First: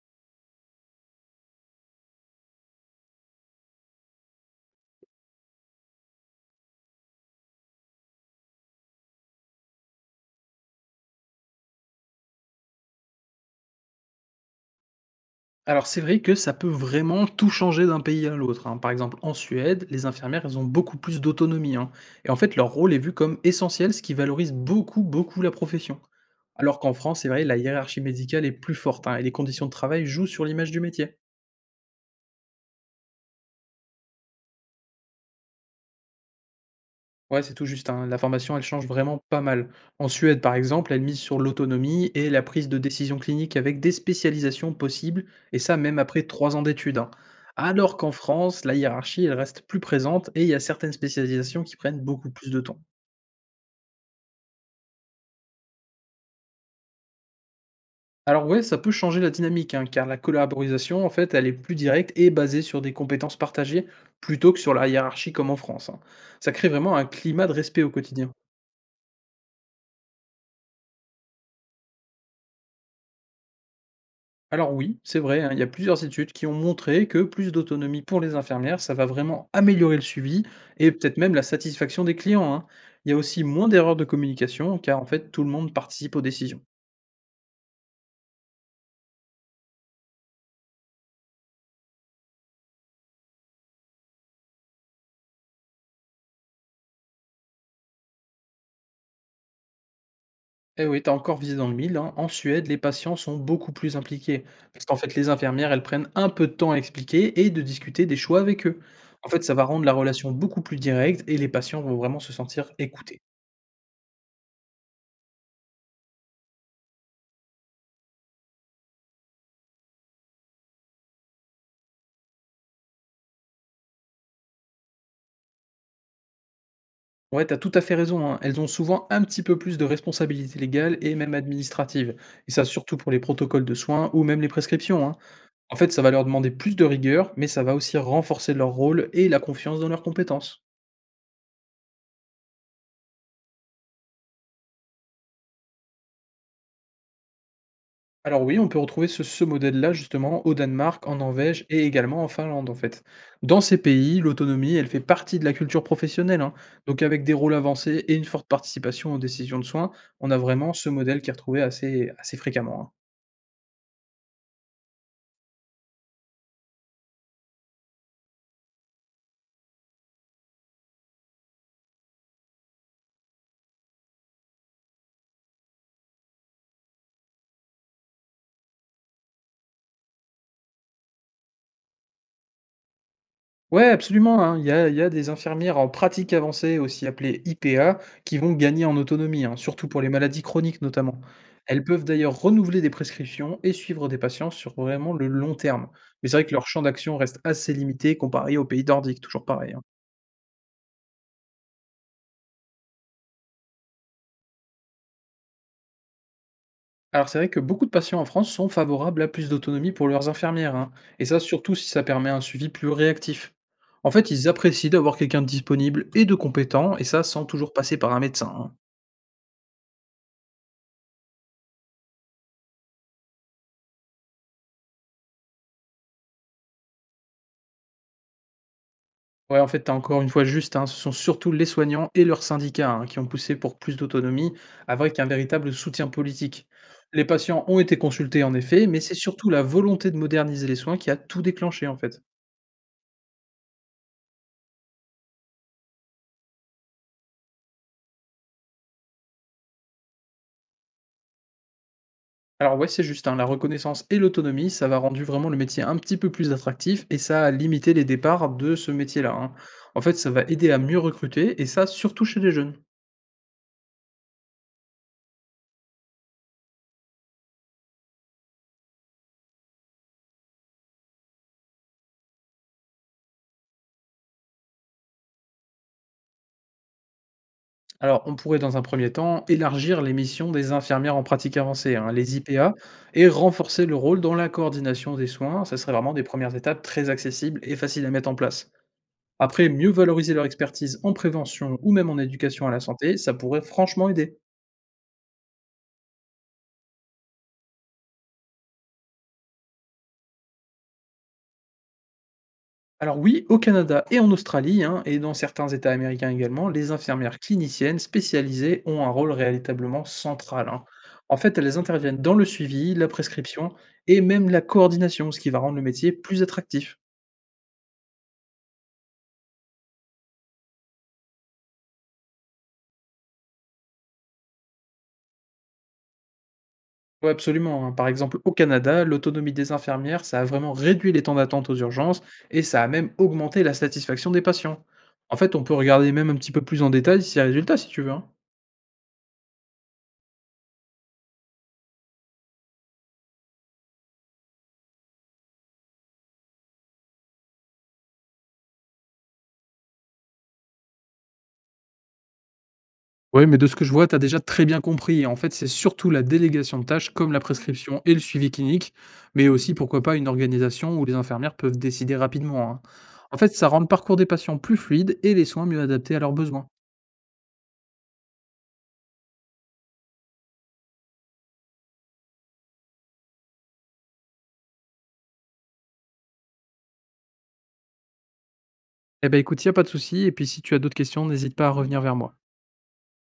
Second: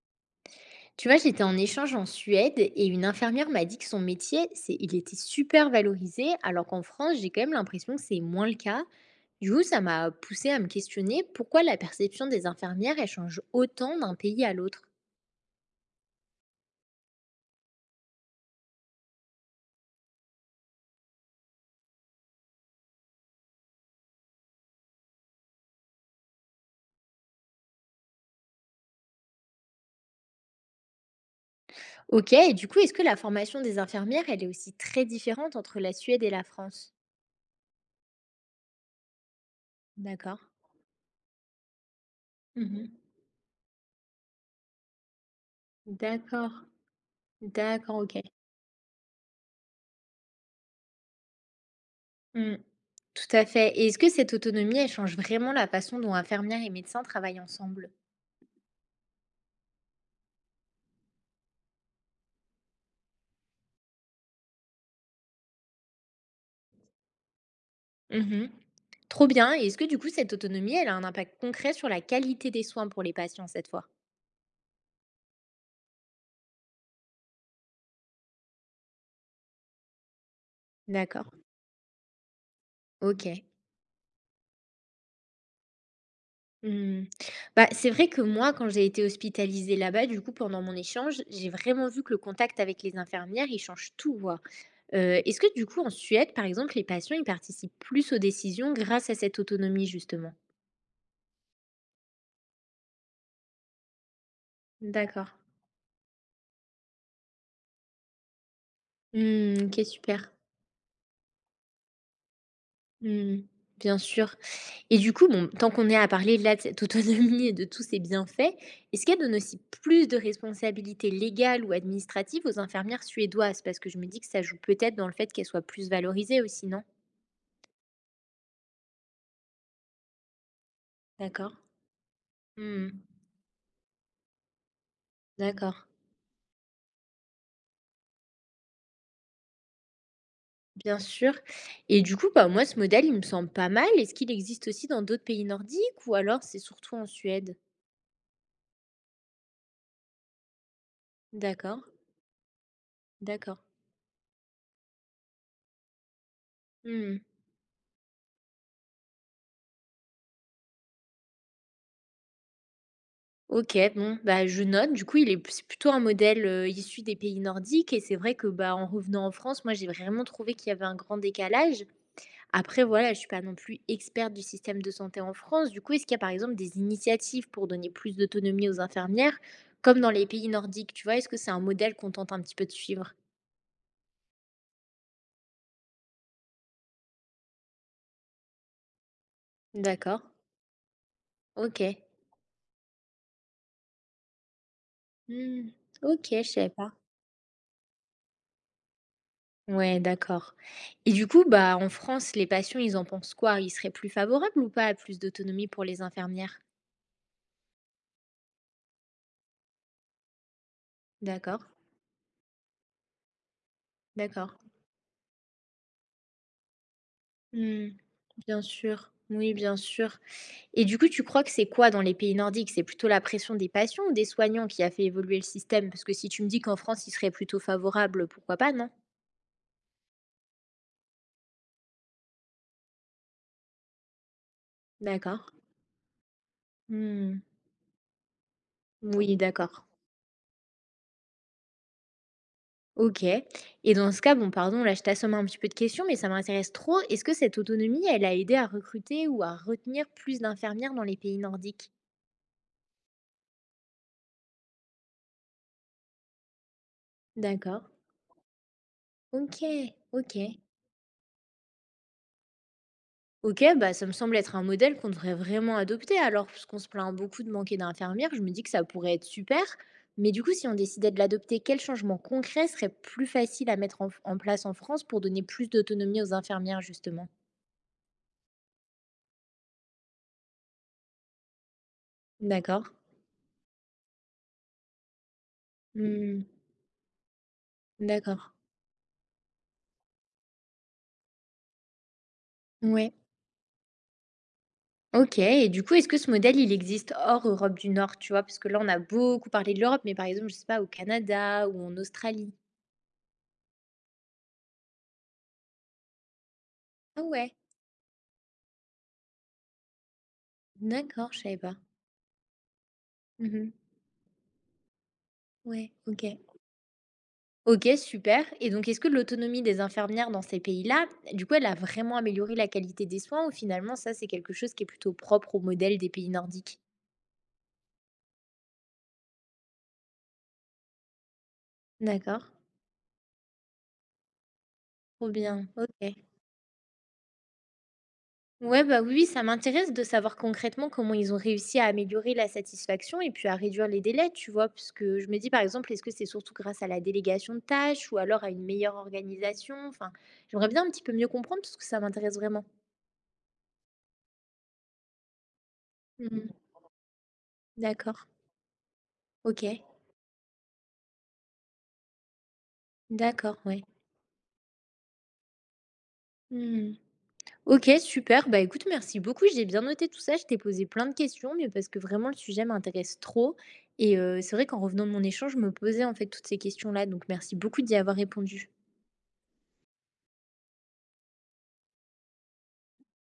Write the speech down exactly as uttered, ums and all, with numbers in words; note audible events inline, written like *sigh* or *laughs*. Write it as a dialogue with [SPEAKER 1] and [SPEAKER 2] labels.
[SPEAKER 1] Tu vois, j'étais en échange en Suède et une infirmière m'a dit que son métier, c'est, il était super valorisé, alors qu'en France, j'ai quand même l'impression que c'est moins le cas. Du coup, ça m'a poussé à me questionner pourquoi la perception des infirmières, elle change autant d'un pays à l'autre.
[SPEAKER 2] Alors c'est vrai que ça peut vraiment tout changer d'un pays à l'autre, hein. Par exemple, en Suède, les infirmières, elles ont beaucoup plus d'autonomie, hein. Et en fait, leur rôle est vu comme essentiel, ce qui valorise beaucoup, beaucoup la profession. Alors qu'en France, c'est vrai, la hiérarchie médicale est plus forte, hein, et les conditions de travail jouent sur l'image du métier.
[SPEAKER 1] Ok, et du coup, est-ce que la formation des infirmières, elle est aussi très différente entre la Suède et la France?
[SPEAKER 2] Ouais, c'est tout juste, hein. La formation, elle change vraiment pas mal. En Suède,
[SPEAKER 1] D'accord.
[SPEAKER 2] par exemple, elle mise sur l'autonomie et la prise de
[SPEAKER 1] Mhm.
[SPEAKER 2] décision clinique avec des spécialisations possibles, et ça même après trois ans
[SPEAKER 1] D'accord.
[SPEAKER 2] d'études, hein. Alors
[SPEAKER 1] D'accord,
[SPEAKER 2] qu'en
[SPEAKER 1] ok.
[SPEAKER 2] France, la hiérarchie, elle reste plus présente et il y a certaines spécialisations qui prennent beaucoup plus
[SPEAKER 1] Mm.
[SPEAKER 2] de temps.
[SPEAKER 1] Tout à fait. Et est-ce que cette autonomie, elle change vraiment la façon dont infirmières et médecins travaillent ensemble?
[SPEAKER 2] Alors ouais, ça peut changer la dynamique, hein, car la collaboration, en fait, elle est plus directe et basée sur des compétences partagées plutôt que sur la hiérarchie comme en France, hein. Ça crée vraiment un climat de respect au quotidien.
[SPEAKER 1] Mmh. Trop bien, et est-ce que du coup cette autonomie, elle a un impact concret sur la qualité des soins pour les patients cette fois?
[SPEAKER 2] Alors oui, c'est vrai, hein, il y a plusieurs études qui ont montré que plus d'autonomie pour les infirmières, ça va vraiment améliorer le suivi et peut-être
[SPEAKER 1] D'accord,
[SPEAKER 2] même la satisfaction des clients, hein. Il y a aussi
[SPEAKER 1] OK.
[SPEAKER 2] moins d'erreurs de communication car en fait tout le monde participe aux décisions.
[SPEAKER 1] Mmh. Bah, c'est vrai que moi, quand j'ai été hospitalisée là-bas, du coup, pendant mon échange, j'ai vraiment vu que le contact avec les infirmières, il change tout, quoi. Heu, est-ce que du coup, en Suède, par exemple, les patients, ils participent plus aux décisions grâce à cette autonomie, justement?
[SPEAKER 2] Eh oui, t'as encore visé dans le mille, hein, en Suède, les patients sont beaucoup plus impliqués parce qu'en fait les
[SPEAKER 1] D'accord.
[SPEAKER 2] infirmières, elles prennent un peu de temps à expliquer et de discuter des choix avec eux. En fait, ça va
[SPEAKER 1] Mmh,
[SPEAKER 2] rendre
[SPEAKER 1] OK,
[SPEAKER 2] la
[SPEAKER 1] super.
[SPEAKER 2] relation beaucoup plus directe et les patients vont vraiment se sentir écoutés.
[SPEAKER 1] Mmh. Bien sûr. Et du coup, bon, tant qu'on est à parler là de cette *laughs* autonomie et de tous ses bienfaits, est-ce qu'elle donne aussi plus de responsabilités légales ou administratives aux infirmières suédoises? Parce que je me dis que ça joue peut-être dans le fait qu'elles soient plus valorisées aussi, non?
[SPEAKER 2] Ouais, t'as tout à fait raison, hein. Elles ont souvent un petit peu plus de responsabilités légales et même
[SPEAKER 1] D'accord.
[SPEAKER 2] administratives. Et ça, surtout pour
[SPEAKER 1] Mmh.
[SPEAKER 2] les protocoles de soins ou même les prescriptions, hein. En
[SPEAKER 1] D'accord.
[SPEAKER 2] fait, ça va leur demander plus de rigueur, mais ça va aussi renforcer leur rôle et la confiance dans leurs compétences.
[SPEAKER 1] Bien sûr. Et du coup, bah, moi, ce modèle, il me semble pas mal. Est-ce qu'il existe aussi dans d'autres pays nordiques ou alors c'est surtout en Suède?
[SPEAKER 2] Alors oui, on peut retrouver ce, ce modèle-là justement au Danemark, en Norvège
[SPEAKER 1] D'accord,
[SPEAKER 2] et également en Finlande en fait. Dans
[SPEAKER 1] d'accord.
[SPEAKER 2] ces pays, l'autonomie, elle fait partie de la culture professionnelle, hein. Donc
[SPEAKER 1] Mmh.
[SPEAKER 2] avec des rôles avancés et une forte participation aux décisions de soins, on a vraiment ce modèle qui est retrouvé assez, assez fréquemment, hein.
[SPEAKER 1] OK, bon, bah, je note. Du coup, il est c'est plutôt un modèle, heu, issu des pays nordiques, et c'est vrai que, bah, en revenant en France, moi, j'ai vraiment trouvé qu'il y avait un grand décalage. Après, voilà, je suis pas non plus experte du système de santé en France. Du coup, est-ce qu'il y a, par exemple, des initiatives pour donner plus d'autonomie aux infirmières, comme dans les pays nordiques, tu vois? Est-ce que c'est un modèle qu'on tente un petit peu de suivre?
[SPEAKER 2] Ouais, absolument, hein. Il y a il y a des infirmières en pratique avancée, aussi appelées I P A, qui vont gagner en autonomie, hein, surtout pour les
[SPEAKER 1] D'accord.
[SPEAKER 2] maladies chroniques notamment. Elles
[SPEAKER 1] OK.
[SPEAKER 2] peuvent d'ailleurs renouveler des prescriptions et suivre des patients sur vraiment le long
[SPEAKER 1] Mmh.
[SPEAKER 2] terme. Mais
[SPEAKER 1] OK,
[SPEAKER 2] c'est
[SPEAKER 1] je
[SPEAKER 2] vrai que leur
[SPEAKER 1] savais
[SPEAKER 2] champ
[SPEAKER 1] pas.
[SPEAKER 2] d'action reste assez limité comparé aux pays nordiques, toujours pareil, hein.
[SPEAKER 1] Ouais, d'accord. Et du coup, bah, en France, les patients, ils en pensent quoi? Ils seraient plus favorables ou pas à plus d'autonomie pour les infirmières?
[SPEAKER 2] Alors c'est vrai que beaucoup de patients en France sont favorables à plus d'autonomie pour leurs infirmières, hein, et ça
[SPEAKER 1] D'accord,
[SPEAKER 2] surtout si ça permet un suivi plus réactif. En fait, ils
[SPEAKER 1] d'accord.
[SPEAKER 2] apprécient d'avoir quelqu'un de disponible et de compétent, et ça sans toujours
[SPEAKER 1] Mmh.
[SPEAKER 2] passer par un médecin,
[SPEAKER 1] Bien
[SPEAKER 2] hein.
[SPEAKER 1] sûr, oui, bien sûr. Et du coup, tu crois que c'est quoi dans les pays nordiques? C'est plutôt la pression des patients ou des soignants qui a fait évoluer le système? Parce que si tu me dis qu'en France, il serait plutôt favorable, pourquoi pas, non?
[SPEAKER 2] Ouais, en fait, t'as encore une fois juste, hein, ce sont surtout les soignants et leurs syndicats, hein, qui ont poussé pour plus d'autonomie, avec un
[SPEAKER 1] D'accord.
[SPEAKER 2] véritable soutien politique. Les
[SPEAKER 1] Mmh.
[SPEAKER 2] patients ont été consultés en effet, mais c'est
[SPEAKER 1] Oui,
[SPEAKER 2] surtout la
[SPEAKER 1] d'accord.
[SPEAKER 2] volonté de moderniser les soins qui a tout déclenché en fait.
[SPEAKER 1] Ok. Et dans ce cas, bon, pardon, là, je t'assomme un petit peu de questions, mais ça m'intéresse trop. Est-ce que cette autonomie, elle a aidé à recruter ou à retenir plus d'infirmières dans les pays nordiques?
[SPEAKER 2] Alors ouais, c'est juste, hein, la reconnaissance et l'autonomie, ça va rendu vraiment le métier un petit peu plus attractif et ça a
[SPEAKER 1] D'accord.
[SPEAKER 2] limité les départs de ce métier-là, hein.
[SPEAKER 1] Ok,
[SPEAKER 2] En fait, ça
[SPEAKER 1] ok.
[SPEAKER 2] va aider à mieux recruter et ça surtout chez les jeunes.
[SPEAKER 1] OK, bah, ça me semble être un modèle qu'on devrait vraiment adopter alors, puisqu'on se plaint beaucoup de manquer d'infirmières, je me dis que ça pourrait être super. Mais du coup, si on décidait de l'adopter, quel changement concret serait plus facile à mettre en, en place en France pour donner plus d'autonomie aux infirmières, justement?
[SPEAKER 2] Alors, on pourrait dans un premier temps élargir les missions des infirmières en pratique avancée, hein, les Mhm. I P A,
[SPEAKER 1] D'accord.
[SPEAKER 2] et renforcer le rôle dans la coordination des soins. Ça serait vraiment des
[SPEAKER 1] Hmm,
[SPEAKER 2] premières étapes très accessibles et faciles à mettre en
[SPEAKER 1] d'accord.
[SPEAKER 2] place. Après, mieux valoriser leur expertise en prévention ou même en éducation à la
[SPEAKER 1] Ouais.
[SPEAKER 2] santé, ça pourrait franchement aider.
[SPEAKER 1] Ok. Et du coup, est-ce que ce modèle, il existe hors Europe du Nord, tu vois? Parce que là, on a beaucoup parlé de l'Europe, mais par exemple, je sais pas, au Canada ou en Australie.
[SPEAKER 2] Alors oui, au Canada et en Australie, hein, et dans certains États américains également, les
[SPEAKER 1] Ah
[SPEAKER 2] infirmières
[SPEAKER 1] ouais.
[SPEAKER 2] cliniciennes spécialisées ont un rôle véritablement central, hein.
[SPEAKER 1] D'accord,
[SPEAKER 2] En
[SPEAKER 1] je savais
[SPEAKER 2] fait, elles
[SPEAKER 1] pas.
[SPEAKER 2] interviennent dans le suivi, la
[SPEAKER 1] Mhm.
[SPEAKER 2] prescription et même la coordination, ce qui va rendre le
[SPEAKER 1] Ouais,
[SPEAKER 2] métier
[SPEAKER 1] ok.
[SPEAKER 2] plus attractif.
[SPEAKER 1] OK, super. Et donc, est-ce que l'autonomie des infirmières dans ces pays-là, du coup, elle a vraiment amélioré la qualité des soins ou finalement, ça, c'est quelque chose qui est plutôt propre au modèle des pays nordiques?
[SPEAKER 2] Oui, absolument, hein. Par exemple, au Canada, l'autonomie des infirmières, ça a vraiment réduit les temps d'attente aux urgences
[SPEAKER 1] D'accord,
[SPEAKER 2] et ça a même augmenté la satisfaction des patients.
[SPEAKER 1] trop
[SPEAKER 2] En fait, on
[SPEAKER 1] bien,
[SPEAKER 2] peut regarder
[SPEAKER 1] OK.
[SPEAKER 2] même un petit peu plus en détail ces résultats si tu veux, hein.
[SPEAKER 1] Ouais, bah oui, oui, ça m'intéresse de savoir concrètement comment ils ont réussi à améliorer la satisfaction et puis à réduire les délais, tu vois, parce que je me dis, par exemple, est-ce que c'est surtout grâce à la délégation de tâches ou alors à une meilleure organisation? Enfin, j'aimerais bien un petit peu mieux comprendre parce que ça m'intéresse vraiment.
[SPEAKER 2] Oui, mais de ce que je vois, tu as déjà très bien compris. En fait, c'est surtout la
[SPEAKER 1] Mhm.
[SPEAKER 2] délégation de tâches comme la prescription et
[SPEAKER 1] D'accord,
[SPEAKER 2] le suivi clinique, mais
[SPEAKER 1] OK,
[SPEAKER 2] aussi, pourquoi pas, une organisation où les infirmières peuvent décider rapidement, hein. En fait,
[SPEAKER 1] d'accord,
[SPEAKER 2] ça rend
[SPEAKER 1] ouais.
[SPEAKER 2] le parcours des patients plus fluide et les soins mieux adaptés à leurs besoins.
[SPEAKER 1] Hmm. OK, super. Bah, écoute, merci beaucoup. J'ai bien noté tout ça. Je t'ai posé plein de questions, mais parce que vraiment le sujet m'intéresse trop. Et, heu, c'est vrai qu'en revenant de mon échange, je me posais en fait toutes ces questions-là. Donc merci beaucoup d'y avoir répondu.
[SPEAKER 2] Eh ben écoute, il n'y a pas de souci. Et puis, si tu as d'autres questions, n'hésite pas à revenir vers moi.